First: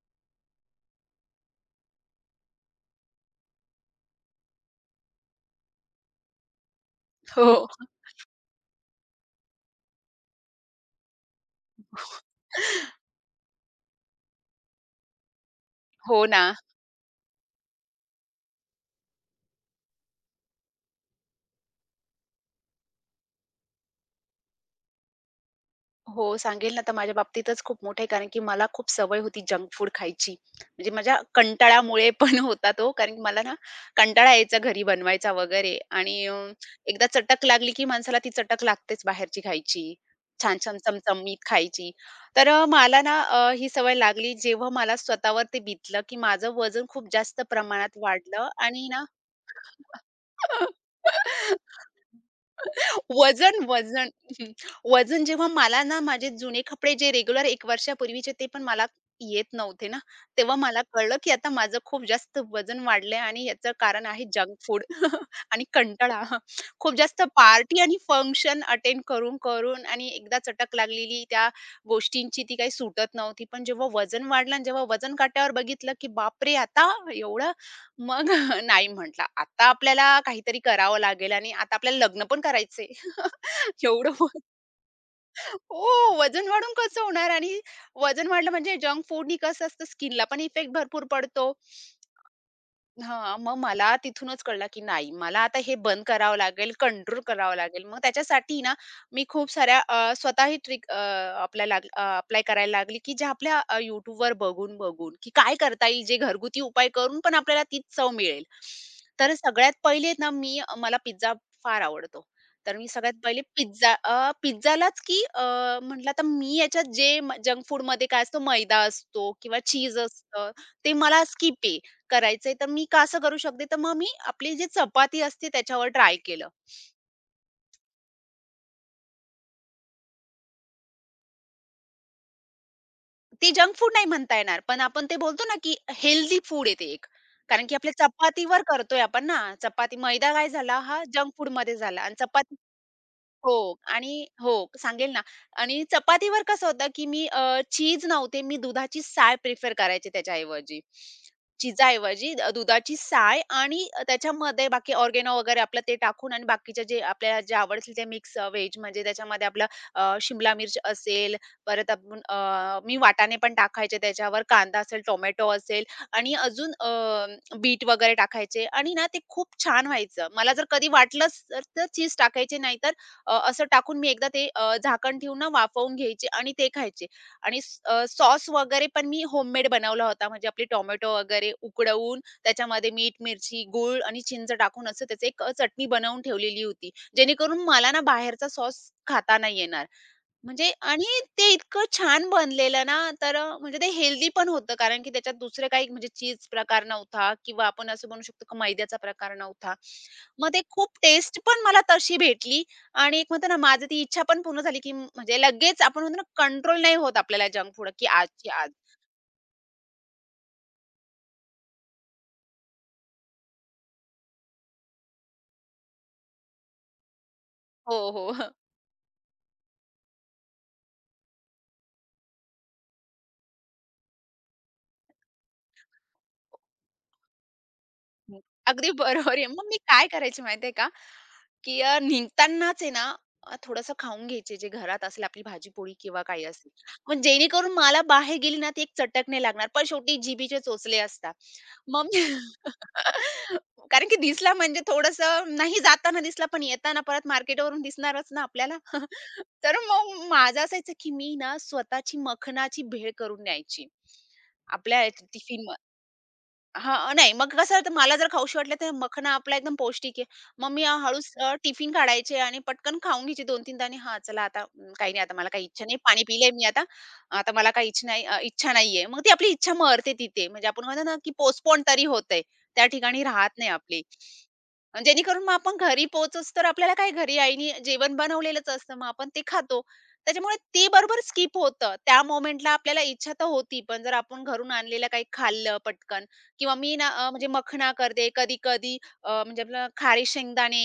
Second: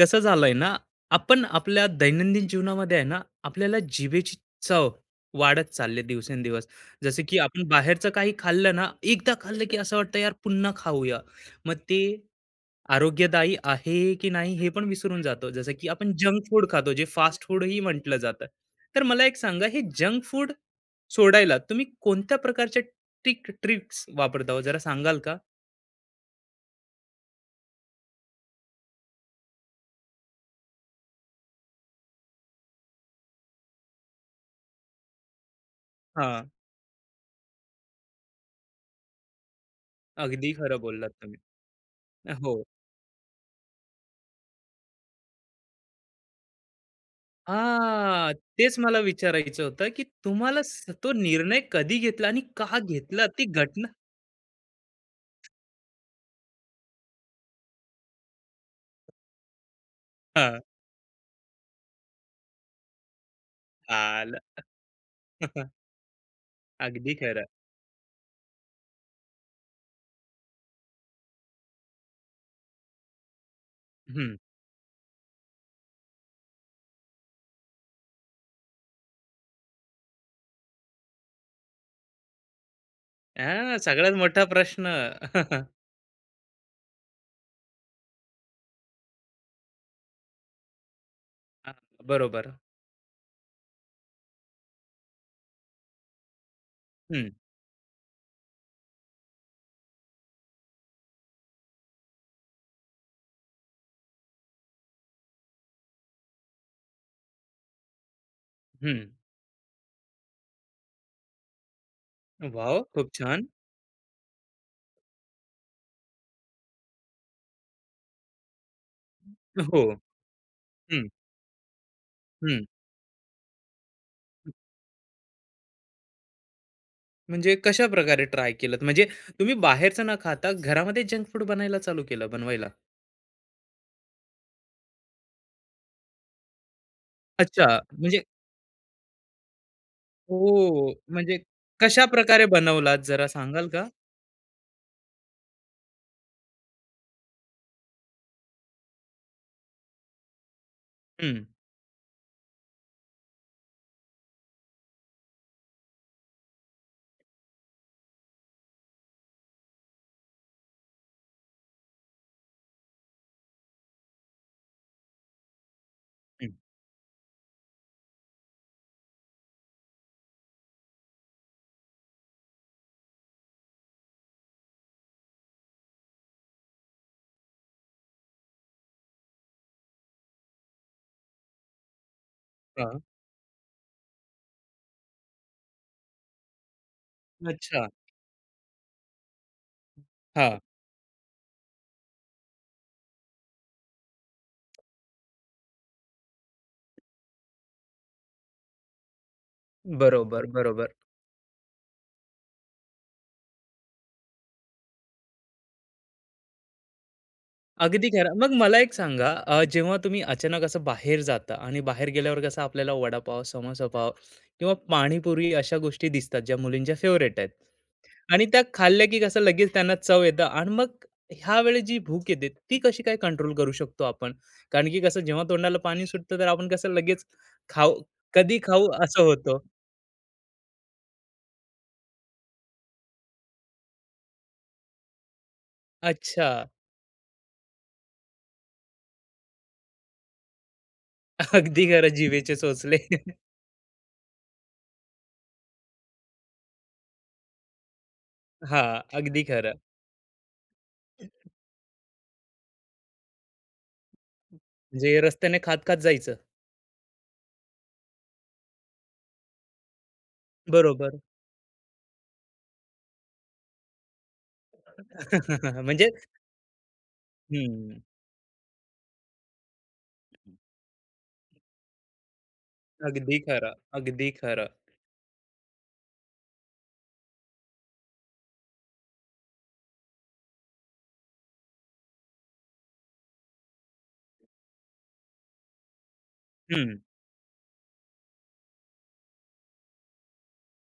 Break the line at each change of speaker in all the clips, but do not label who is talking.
कसं झालंय ना, आपण आपल्या दैनंदिन जीवनामध्ये आहे ना, आपल्याला जिभेची चव वाढत चालली आहे दिवसेंदिवस. जसं की आपण
हो.
बाहेरचं काही खाल्लं ना, एकदा खाल्लं की असं वाटतं यार पुन्हा खाऊया. मग ते आरोग्यदायी आहे की नाही हे पण विसरून जातो. जसं की आपण
हो ना.
जंक फूड खातो, जे फास्ट फूडही म्हटलं जातं. तर मला एक सांगा हे जंक फूड सोडायला तुम्ही कोणत्या प्रकारच्या ट्रिक्स वापरता हो? जरा सांगाल का?
हो, सांगेल ना, तर माझ्या बाबतीतच खूप मोठं आहे, कारण की मला खूप सवय होती जंक फूड खायची. म्हणजे माझ्या कंटाळ्यामुळे पण होता तो, कारण की मला ना कंटाळा यायचा घरी बनवायचा वगैरे आणि
हां,
एकदा चटक लागली, की माणसाला ती चटक लागतेच बाहेरची खायची.
अगदी
छान-छान
खरं बोललात
चमचमीत
तुम्ही.
खायची. तर
हो.
मला ना ही सवय लागली, जेव्हा मला स्वतःवर ते बितलं, की माझं वजन खूप जास्त प्रमाणात
हां,
वाढलं
तेच
आणि
मला
ना
विचारायचं होतं, की तुम्हाला तो निर्णय कधी घेतला आणि का घेतला? ती
वजन,
घटना
वजन. हं. वजन जेव्हा मला ना माझे जुने कपडे जे रेग्युलर 1 वर्षापूर्वीचे ते पण मला येत नव्हते ना, तेव्हा
हां,
मला कळलं, की आता माझं खूप जास्त वजन वाढलंय आणि याचं कारण आहे जंक
आलं.
फूड आणि कंटाळा. खूप
अगदी
जास्त
खरं.
पार्टी आणि फंक्शन अटेंड करून-करून आणि एकदा चटक लागलेली त्या गोष्टींची ती काही सुटत नव्हती. पण जेव्हा वजन
हं.
वाढलं आणि जेव्हा वजन काट्यावर बघितलं, की बापरे! आता एवढं मग नाही म्हटला. आता आपल्याला काहीतरी करावं लागेल आणि आता आपल्याला लग्न पण करायचंय.
हां,
एवढं
सगळ्यात मोठा प्रश्न.
हो, वजन वाढून कसं होणार आणि वजन वाढलं म्हणजे जंक फूडनी कसं असतं स्किनला पण इफेक्ट भरपूर पडतो.
हां, बरोबर.
हां, मग मला तिथूनच कळलं, की नाही मला आता हे बंद करावं लागेल, कंट्रोल
हं,
करावं लागेल. मग त्याच्यासाठी ना मी खूप साऱ्या स्वतःही ट्रिक आपल्या अप्लाय करायला लागली, की ज्या आपल्या YouTubeवर बघून-बघून, की काय करता येईल जे घरगुती उपाय करून पण आपल्याला तीच चव मिळेल.
हं.
तर सगळ्यात पहिले ना मी मला पिझ्झा फार आवडतो. तर
वॉव!
मी
खूप
सगळ्यात पहिले
छान.
पिझ्झालाच की म्हटलं आता मी याच्यात जे जंक फूडमध्ये काय असतो मैदा असतो किंवा
हो.
चीज असतं, ते
हं,
मला स्किप आहे. करायचंय,
हं.
तर मी का असं करू शकते? तर मग मी आपली जी चपाती असते त्याच्यावर ट्राय केलं.
म्हणजे कशाप्रकारे ट्राय केलत? म्हणजे तुम्ही बाहेरचं न खाता घरामध्ये जंक फूड बनायला चालू केलं बनवायला?
ते जंक फूड नाही म्हणता येणार, पण आपण ते बोलतो ना, की हेल्दी फूड आहे ते एक.
अच्छा,
कारण की आपल्या
म्हणजे
चपातीवर करतोय आपण ना, चपाती मैदा काय झाला
हो,
हा जंक
म्हणजे
फूडमध्ये झाला आणि
कशाप्रकारे
चपाती
बनवलात जरा
हो.
सांगाल का?
आणि हो, सांगेल ना आणि चपातीवर कसं होतं, की मी चीज नव्हते, मी दुधाची साय प्रिफर करायची त्याच्याऐवजी.
हं,
चीजाऐवजी दुधाची साय आणि त्याच्यामध्ये बाकी ऑर्गेनो वगैरे आपलं ते टाकून आणि बाकीचे जे आपल्याला जे आवडतील ते मिक्स व्हेज म्हणजे त्याच्यामध्ये आपलं शिमला मिर्च असेल, परत आपण मी वाटाणे पण टाकायचे त्याच्यावर, कांदा असेल, टोमॅटो असेल आणि
हं.
अजून बीट वगैरे टाकायचे आणि ना ते खूप छान व्हायचं. मला जर कधी वाटलंच तर चीज टाकायची, नाहीतर असं टाकून मी एकदा ते झाकण ठेवून ना वाफवून घ्यायचे आणि ते खायचे. आणि सॉस वगैरे पण मी होममेड बनवला होता. म्हणजे आपले टोमॅटो वगैरे उकडवून त्याच्यामध्ये मीठ, मिरची, गूळ आणि चिंच टाकून असं त्याची एक चटणी बनवून ठेवलेली होती. जेणेकरून
अच्छा.
मला ना बाहेरचा सॉस खाता नाही येणार.
हां.
म्हणजे आणि ते इतकं छान बनलेलं ना, तर म्हणजे ते हेल्दी पण होतं. कारण की त्याच्यात दुसरे काही म्हणजे चीज प्रकार नव्हता किंवा आपण असं म्हणू शकतो की मैद्याचा प्रकार नव्हता.
बरोबर,
मग ते
बरोबर.
खूप टेस्ट पण मला तशी भेटली आणि एक म्हणतो ना, माझी ती इच्छा पण पूर्ण झाली की म्हणजे लगेच आपण म्हणतो ना, कंट्रोल नाही होत आपल्याला जंक फूड की
अगदी खरं.
आजची
मग
आज.
मला एक सांगा, जेव्हा तुम्ही अचानक असं बाहेर जाता आणि बाहेर गेल्यावर कसं आपल्याला वडापाव, समोसापाव किंवा पाणीपुरी अशा गोष्टी दिसतात, ज्या मुलींच्या फेव्हरेट आहेत
हो,
आणि
हो.
त्या खाल्ल्या की कसं लगेच त्यांना चव येतं आणि मग ह्यावेळी जी भूक येते, ती कशी काय कंट्रोल करू शकतो आपण? कारण की कसं जेव्हा तोंडाला पाणी सुटतं, तर आपण कसं लगेच खाऊ, कधी खाऊ
अगदी
असं
बरोबर आहे.
होतं.
मग मी काय करायची माहिती का? की निघतानाच आहे ना थोडंसं खाऊन घ्यायचे जे घरात असेल आपली भाजी-पोळी किंवा काही
अच्छा.
असेल. मग जेणेकरून मला बाहेर गेली ना ती एक चटक नाही लागणार. पण शेवटी जिभेचे चोचले असतात.
अगदी
मग
खरं,
मी
जिभेचे चोचले.
कारण की दिसला म्हणजे थोडंसं नाही जाताना दिसला पण येताना परत मार्केटवरून दिसणारच ना आपल्याला.
हां, अगदी
तर
खरं.
मग माझं असायचं की मी ना स्वतःची मखनाची भेळ करून न्यायची. आपल्या
म्हणजे रस्त्याने
टिफिन
खात खात जायचं.
हां, नाही मग कसं होतं मला जर खाऊशी वाटलं तर मखना आपला एकदम पौष्टिक आहे. मग मी
बरोबर.
हळूच टिफिन काढायचे आणि पटकन खाऊन घ्यायची 2-3 दाणे. हां, चला आता काही नाही आता मला काही इच्छा नाही.
म्हणजे
पाणी पिलंय मी आता. आता मला काही
हं.
इच्छा नाही इच्छा नाहीये. मग ती आपली इच्छा मरते तिथे. म्हणजे आपण म्हणतो ना, की पोस्टपोन तरी होतंय. त्या ठिकाणी
अगदी
राहत नाही
खरं,
आपली.
अगदी खरं.
अन् जेणेकरून मग आपण घरी पोहोचोच तर आपल्याला काय घरी आईने जेवण बनवलेलंच असतं. मग आपण ते खातो. त्याच्यामुळे ते बरोबर स्किप होतं. त्या मोमेंटला आपल्याला इच्छा तर होती, पण जर आपण घरून आणलेलं काही खाल्लं पटकन, किंवा मी
हं.
ना म्हणजे मखना करते. कधी-कधी म्हणजे आपलं खारी शेंगदाणे,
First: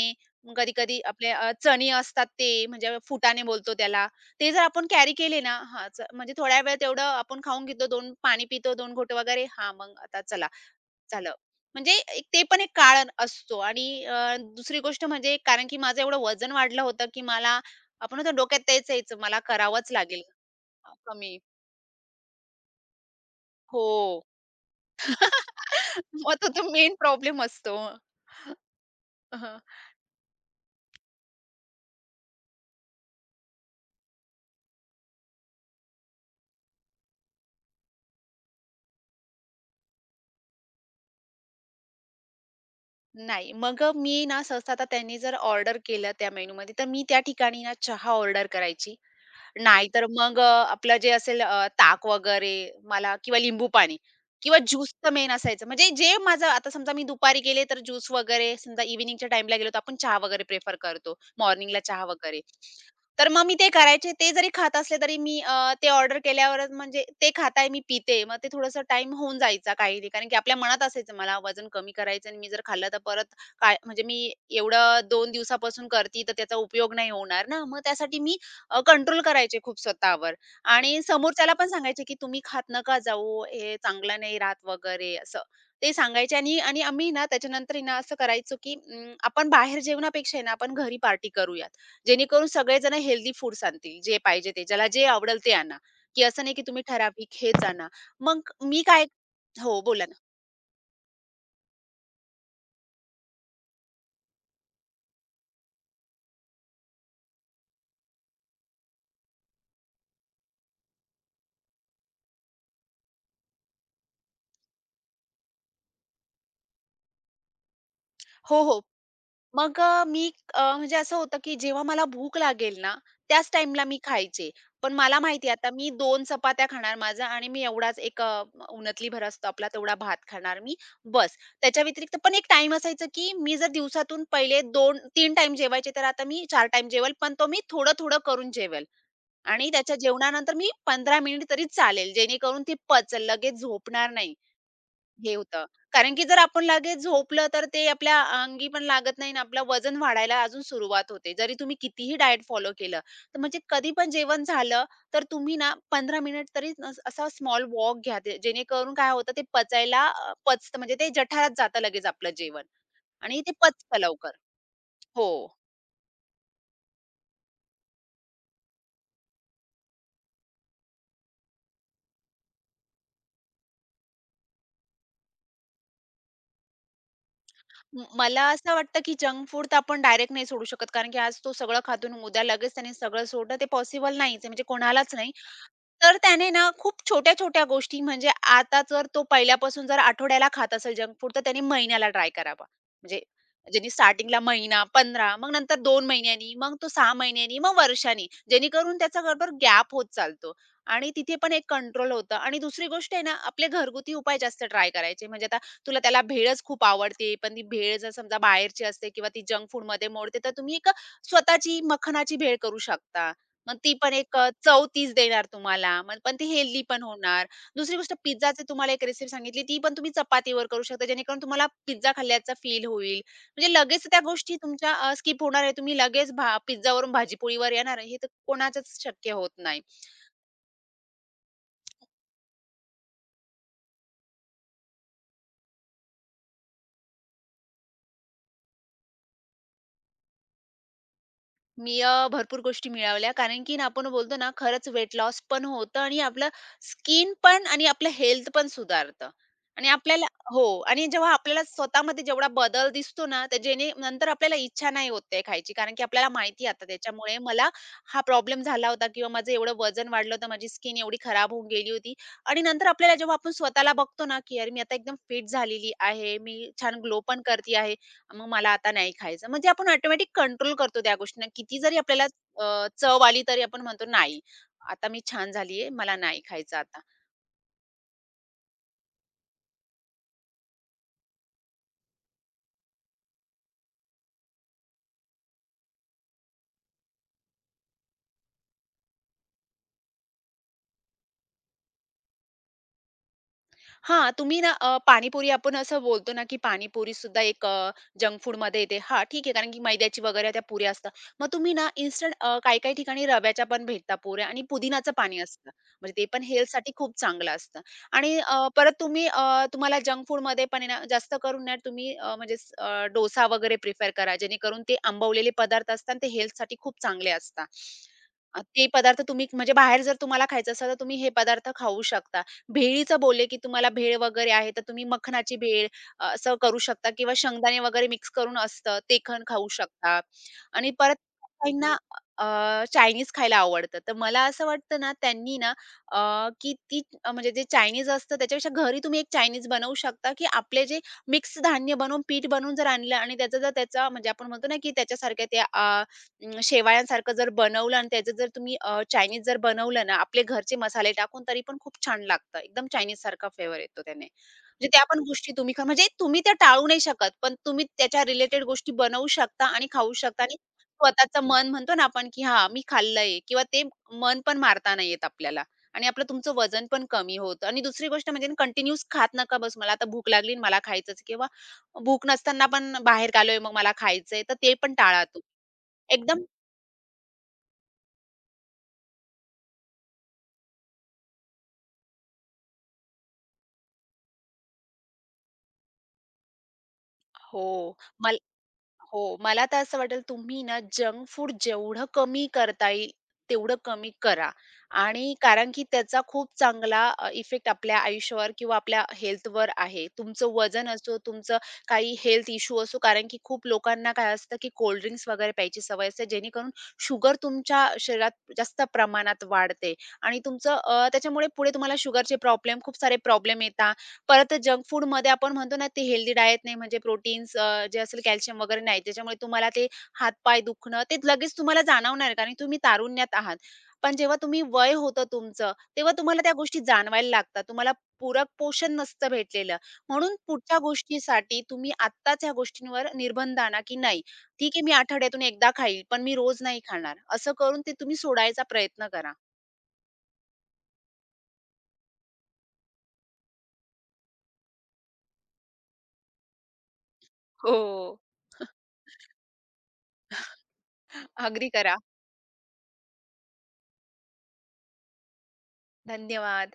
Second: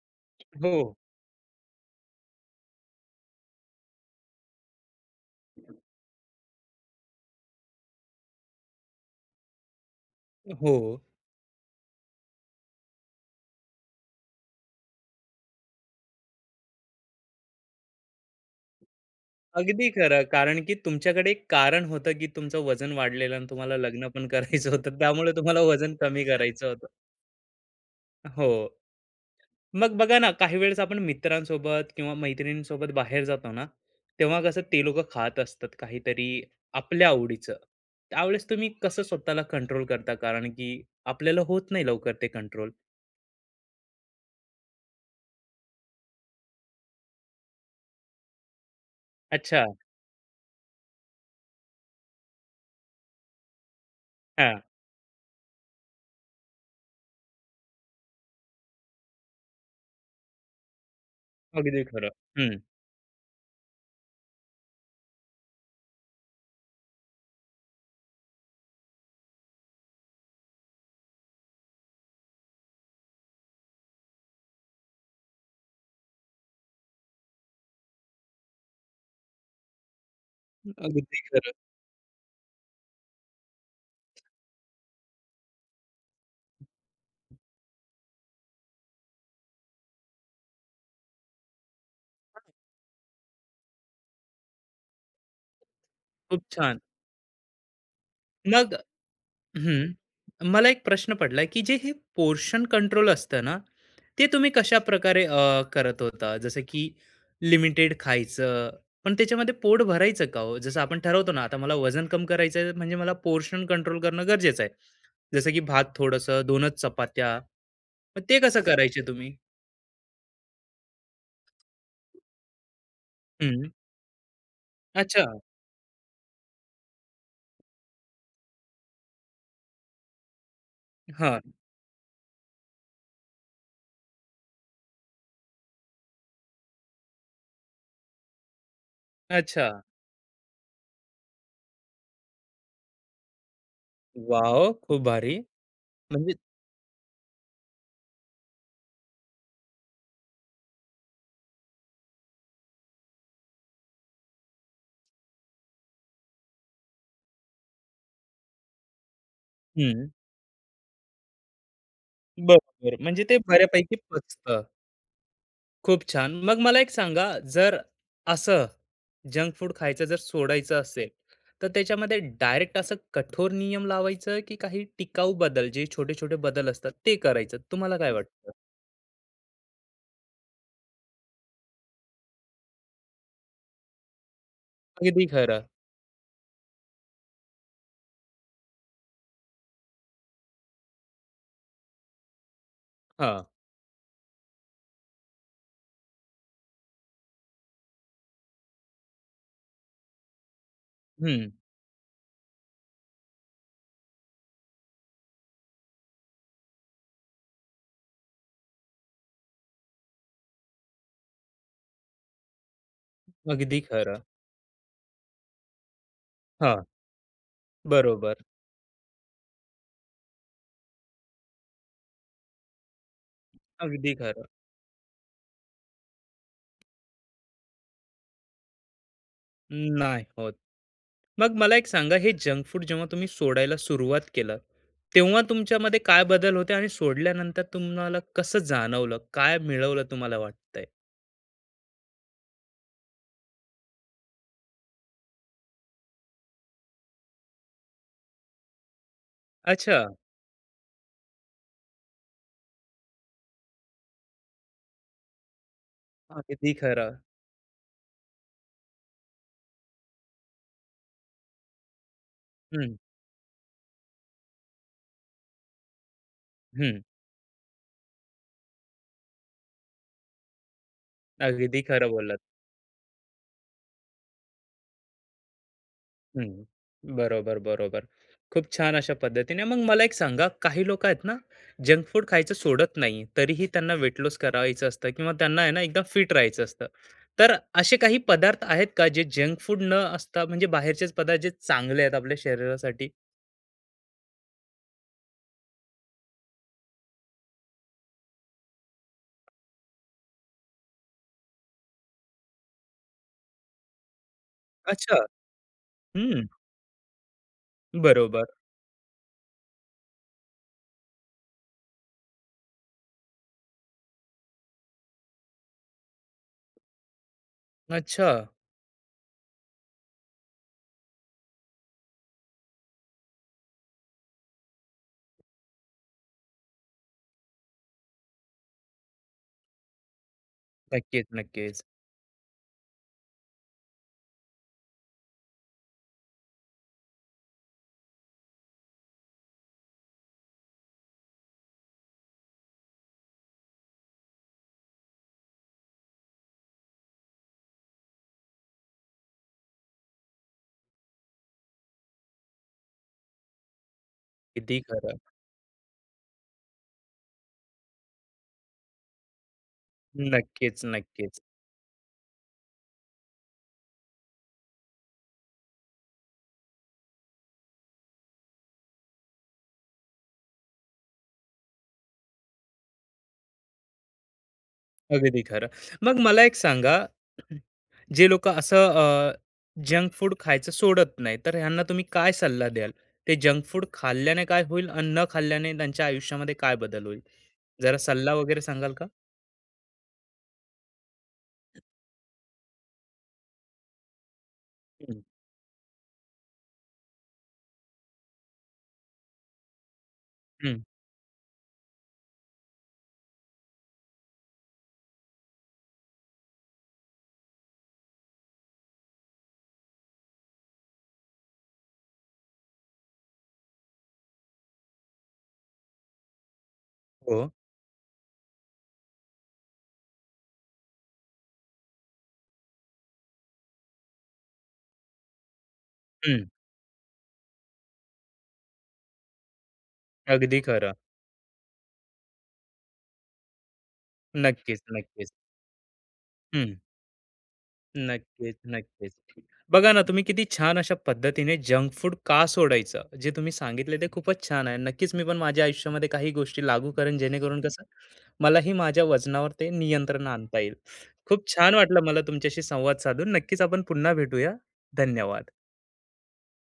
हो,
कधी-कधी आपले चणे असतात ते, म्हणजे फुटाणे बोलतो त्याला. ते जर आपण कॅरी केले ना हां, म्हणजे थोड्या वेळ तेवढं आपण खाऊन घेतो, 2 पाणी पितो, 2 घोट वगैरे. हां, मग आता चला,
हो.
झालं. म्हणजे एक ते पण एक कारण असतो आणि दुसरी गोष्ट म्हणजे कारण की माझं एवढं वजन वाढलं होतं, की मला आपण म्हणतो डोक्यात तेच यायचं, मला
अगदी
करावंच लागेल
खरं. कारण की तुमच्याकडे
कमी.
एक कारण होतं, की तुमचं वजन वाढलेलं आणि तुम्हाला
हो.
लग्न पण करायचं होतं. त्यामुळे तुम्हाला वजन कमी
मग तो
करायचं होतं.
मेन प्रॉब्लेम असतो.
हो. मग बघा ना, काही वेळेस आपण मित्रांसोबत किंवा मैत्रिणींसोबत बाहेर जातो ना, तेव्हा कसं ते लोकं खात असतात काहीतरी आपल्या आवडीचं. त्यावेळेस तुम्ही कसं स्वतःला कंट्रोल करता? कारण की आपल्याला होत नाही लवकर ते कंट्रोल.
नाही. मग मी ना सहसा आता त्यांनी जर ऑर्डर केलं त्या मेनूमध्ये, तर मी त्या ठिकाणी ना चहा ऑर्डर करायची.
अच्छा.
नाहीतर मग आपलं जे असेल ताक वगैरे मला किंवा लिंबू पाणी किंवा
हां.
ज्यूस तर मेन असायचं. म्हणजे जे माझं आता समजा मी दुपारी गेले, तर ज्यूस वगैरे समजा इव्हनिंगच्या टाईमला गेलो, तर आपण चहा वगैरे प्रेफर करतो. मॉर्निंगला
अगदी
चहा
खरं.
वगैरे.
हं.
तर मग मी ते करायचे. ते जरी खात असले, तरी मी ते ऑर्डर केल्यावरच म्हणजे ते खात मी पिते. मग ते थोडंसं टाईम होऊन जायचा काही नाही. कारण की आपल्या मनात असायचं मला वजन कमी करायचं आणि मी जर खाल्लं, तर परत काय म्हणजे मी एवढं 2 दिवसापासून करते, तर त्याचा उपयोग नाही होणार ना. मग त्यासाठी मी कंट्रोल करायचे खूप स्वतःवर आणि
अगदी खरं.
समोरच्याला पण सांगायचे, की "तुम्ही खात नका जाऊ, हे चांगलं नाही राहत वगैरे" असं. ते सांगायचे आणि आणि आम्ही ना त्याच्यानंतर आहे ना असं करायचो, की आपण बाहेर जेवणापेक्षा आहे ना आपण घरी पार्टी करूयात. जेणेकरून सगळेजण हेल्दी फूड्स आणतील, जे पाहिजे ते. ज्याला जे आवडेल ते आणा, की
खूप
असं नाही की
छान.
तुम्ही ठराविक हेच आणा. मग
मग
मी काय हो,
हं.
बोला ना.
मला एक प्रश्न पडला, की जे हे पोर्शन कंट्रोल असतं ना, ते तुम्ही कशाप्रकारे करत होता? जसं की लिमिटेड खायचं, पण त्याच्यामध्ये पोट भरायचं का हो? जसं आपण ठरवतो ना, आता मला वजन कमी करायचं आहे, म्हणजे मला पोर्शन कंट्रोल करणं गरजेचं आहे. जसं की भात थोडंसं, 2च चपात्या, मग ते कसं
हो, हो.
करायचे तुम्ही?
मग मी म्हणजे असं होतं, की जेव्हा मला भूक लागेल ना, त्याच
हं.
टाईमला मी खायचे. पण मला
अच्छा.
माहिती आता मी 2 चपात्या खाणार माझा आणि मी एवढाच एक उन्हातली भर असतो आपला तेवढा भात खाणार मी, बस.
हां.
त्याच्या व्यतिरिक्त पण एक टाइम असायचा, की मी जर दिवसातून पहिले 2-3 टाईम जेवायचे, तर आता मी 4 टाईम जेवेल, पण तो मी थोडं-थोडं करून जेवेल
अच्छा.
आणि त्याच्या जेवणानंतर मी 15 मिनिट तरी चालेल, जेणेकरून ती पचेल, लगेच झोपणार नाही.
वॉव! खूप
हे
भारी.
होतं. कारण की
म्हणजे
जर आपण लगेच झोपलं तर ते आपल्या अंगी पण लागत नाही आणि आपलं वजन वाढायला अजून सुरुवात होते. जरी तुम्ही कितीही डाएट फॉलो केलं, तर म्हणजे कधी पण जेवण झालं, तर तुम्ही ना 15 मिनिट तरी असा स्मॉल वॉक घ्या. ते जेणेकरून काय होतं ते पचायला
हं.
पचतं म्हणजे ते जठारात जातं लगेच आपलं जेवण
बरोबर. म्हणजे ते
आणि ते
बऱ्यापैकी
पचतं लवकर.
पचतं.
हो.
खूप छान. मग मला एक सांगा, जर असं जंक फूड खायचं जर सोडायचं असेल, तर त्याच्यामध्ये डायरेक्ट असं कठोर नियम लावायचं, की काही टिकाऊ बदल, जे छोटे-छोटे बदल असतात, ते करायचं? तुम्हाला काय
मला
वाटतं?
असं वाटतं की जंक फूड तर आपण डायरेक्ट नाही सोडू शकत. कारण की आज तो सगळं खातून उद्या लगेच त्याने सगळं सोडणं ते पॉसिबल नाहीच आहे म्हणजे कोणालाच
अगदी
नाही.
खरं.
तर त्याने ना खूप छोट्या-छोट्या गोष्टी म्हणजे आता जर तो पहिल्यापासून जर आठवड्याला खात असेल जंक फूड, तर त्याने महिन्याला ट्राय करावा. म्हणजे
हा
ज्यांनी स्टार्टिंगला महिना, 15 मग नंतर 2 महिन्यांनी, मग तो 6 महिन्यांनी, मग वर्षांनी. जेणेकरून त्याचा बरोबर गॅप होत चालतो आणि तिथे
हं.
पण एक कंट्रोल होतं आणि दुसरी गोष्ट आहे ना, आपले घरगुती उपाय जास्त ट्राय करायचे. म्हणजे आता तुला त्याला भेळच खूप आवडते, पण ती भेळ जर समजा बाहेरची असते किंवा ती जंक फूडमध्ये मोडते, तर तुम्ही एक स्वतःची मखनाची भेळ करू शकता मग
अगदी
ती पण
खरं.
एक चव तीच देणार तुम्हाला. मग पण ती
हा
हेल्दी पण होणार. दुसरी गोष्ट
बरोबर.
पिझ्झाची तुम्हाला एक रेसिपी सांगितली, ती पण तुम्ही चपातीवर करू शकता, जेणेकरून तुम्हाला पिझ्झा खाल्ल्याचा फील होईल. म्हणजे लगेच
अगदी
त्या
खरं.
गोष्टी तुमच्या स्किप होणार आहे. तुम्ही लगेच पिझ्झावरून भाजी येणार आहे, हे तर कोणाचंच शक्य होत नाही.
नाही होत. मग मला एक सांगा, हे जंक फूड जेव्हा तुम्ही सोडायला सुरुवात केलं, तेव्हा तुमच्यामध्ये काय बदल होते आणि सोडल्यानंतर तुम्हाला कसं जाणवलं? काय मिळवलं तुम्हाला वाटतंय?
मी भरपूर गोष्टी मिळवल्या. कारण की ना आपण बोलतो ना खरंच वेट लॉस पण होतं आणि आपलं स्किन पण आणि आपलं हेल्थ पण सुधारतं. आणि
अच्छा.
आपल्याला हो आणि जेव्हा आपल्याला स्वतःमध्ये जेवढा बदल दिसतो ना, तर जेणे नंतर आपल्याला इच्छा नाही होत ते खायची. कारण की आपल्याला माहिती
अगदी
आता
खरं.
त्याच्यामुळे मला हा प्रॉब्लेम झाला होता किंवा माझं एवढं वजन वाढलं होतं, माझी स्किन एवढी खराब होऊन गेली होती. आणि नंतर
हं,
आपल्याला जेव्हा आपण स्वतःला बघतो ना, की "अरे, मी आता एकदम फिट झालेली आहे. मी छान
हं.
ग्लो पण करते आहे." मग मला आता नाही खायचं. म्हणजे आपण ऑटोमॅटिक कंट्रोल करतो त्या गोष्टींना. किती
अगदी
जरी
खरं
आपल्याला
बोललात.
चव आली तरी आपण म्हणतो, "नाही, आता मी छान झालीये, मला नाही
हं.
खायचं आता."
बरोबर, बरोबर. खूप छान अशा पद्धतीने मग मला एक सांगा, काही लोकं आहेत ना, जंक फूड खायचं सोडत नाही, तरीही त्यांना वेट लॉस करायचं असतं किंवा त्यांना आहे ना, एकदम फिट राहायचं असतं. तर असे काही पदार्थ आहेत का, जे जंक फूड न असता म्हणजे बाहेरचेच पदार्थ जे चांगले आहेत आपल्या शरीरासाठी?
हां, तुम्ही ना पाणीपुरी आपण असं बोलतो ना, की पाणीपुरी सुद्धा एक जंक फूडमध्ये येते. हां, ठीक आहे कारण की मैद्याची वगैरे त्या पुऱ्या असतात. मग तुम्ही ना इन्स्टंट काही-काही ठिकाणी रव्याच्या पण भेटतात पुऱ्या आणि पुदिनाचं
अच्छा.
पाणी असतं. म्हणजे ते पण
हं.
हेल्थसाठी खूप चांगलं असतं. आणि
बरोबर.
परत तुम्ही तुम्हाला जंक फूडमध्ये पण आहे ना, जास्त करून ना तुम्ही म्हणजे डोसा वगैरे प्रिफर करा. जेणेकरून ते आंबवलेले पदार्थ असतात ते हेल्थसाठी खूप चांगले असतात.
अच्छा.
ते पदार्थ तुम्ही म्हणजे बाहेर जर तुम्हाला खायचं असेल, तर तुम्ही हे पदार्थ खाऊ शकता. भेळीचं बोलले, की तुम्हाला भेळ वगैरे आहे, तर तुम्ही मखनाची भेळ असं करू शकता किंवा शेंगदाणे वगैरे मिक्स करून असतं, ते पण खाऊ शकता आणि परत
नक्कीच, नक्कीच.
काहींना अ, चायनीज खायला आवडतं. तर मला असं वाटतं ना, त्यांनी ना अ, की ती म्हणजे जे चायनीज असतं, त्याच्यापेक्षा घरी तुम्ही एक चायनीज बनवू शकता, की आपले जे मिक्स धान्य बनवून, पीठ बनवून जर आणलं आणि त्याचा जर त्याचा म्हणजे आपण म्हणतो ना, की त्याच्यासारख्या त्या शेवाळ्यांसारखं जर बनवलं आणि त्याचं जर तुम्ही चायनीज जर बनवलं ना, आपले घरचे मसाले टाकून तरी पण खूप छान लागतं. एकदम चायनीजसारखा फ्लेवर येतो त्याने.
किती
म्हणजे त्या
खरं.
पण गोष्टी तुम्ही खा म्हणजे तुम्ही त्या टाळू नाही शकत, पण तुम्ही त्याच्या रिलेटेड गोष्टी बनवू शकता आणि खाऊ शकता आणि
नक्कीच, नक्कीच.
स्वतःचं मन म्हणतो ना आपण, की हां, मी खाल्लंय किंवा ते मन पण मारता नाही येत आपल्याला आणि आपलं तुमचं वजन पण कमी होतं आणि दुसरी गोष्ट म्हणजे कंटिन्यूअस खात नका बस मला आता भूक लागली आणि मला खायचंच किंवा भूक नसताना पण बाहेर आलोय मग मला खायचंय, तर ते पण टाळा
अगदी
तुम्ही.
खरं. मग
एकदम
मला एक सांगा, जे लोकं असं जंक फूड खायचं सोडत नाही, तर ह्यांना तुम्ही काय सल्ला द्याल? ते जंक फूड खाल्ल्याने काय होईल आणि न खाल्ल्याने त्यांच्या आयुष्यामध्ये काय बदल होईल? जरा
हो.
सल्ला
मल
वगैरे सांगाल का?
हो. मला तर असं वाटेल तुम्ही ना जंक फूड जेवढं कमी करता येईल, तेवढं कमी करा
हं.
आणि कारण की त्याचा खूप चांगला इफेक्ट आपल्या आयुष्यावर किंवा आपल्या हेल्थवर आहे. तुमचं
हं.
वजन असो, तुमचं काही हेल्थ इश्यू असो, कारण की खूप लोकांना काय असतं, की कोल्ड ड्रिंक्स वगैरे प्यायची सवय असते, जेणेकरून शुगर तुमच्या शरीरात जास्त प्रमाणात वाढते आणि तुमचं त्याच्यामुळे पुढे तुम्हाला शुगरचे प्रॉब्लेम, खूप सारे प्रॉब्लेम येतात परत जंक फूडमध्ये आपण म्हणतो ना, ते हेल्दी डाएट नाही म्हणजे
हो.
प्रोटीन्स जे असेल कॅल्शियम वगैरे नाही. त्याच्यामुळे तुम्हाला ते हात-पाय दुखणं ते लगेच तुम्हाला जाणवणार आहे, कारण तुम्ही तारुण्यात आहात. पण जेव्हा तुम्ही वय होतं तुमचं, तेव्हा तुम्हाला
हं.
त्या गोष्टी जाणवायला लागतात. तुम्हाला पूरक पोषण नसतं भेटलेलं. म्हणून
अगदी
पुढच्या
खरं.
गोष्टीसाठी तुम्ही आत्ताच ह्या गोष्टींवर निर्बंध आणा, की नाही ठीक
नक्कीच,
आहे, मी
नक्कीच.
आठवड्यातून एकदा खाईल, पण मी रोज
हं.
नाही खाणार. असं करून ते तुम्ही
नक्कीच,
सोडायचा प्रयत्न
नक्कीच.
करा.
बघा ना, तुम्ही किती छान अशा पद्धतीने जंक फूड का सोडायचं, जे तुम्ही सांगितले ते खूपच छान आहे. नक्कीच मी पण माझ्या आयुष्यामध्ये काही गोष्टी लागू करेन, जेणेकरून
हो.
कसं मलाही माझ्या वजनावर ते नियंत्रण आणता येईल. खूप
अगदी
छान
करा.
वाटलं मला तुमच्याशी संवाद साधून. नक्कीच आपण पुन्हा भेटूया. धन्यवाद.
धन्यवाद.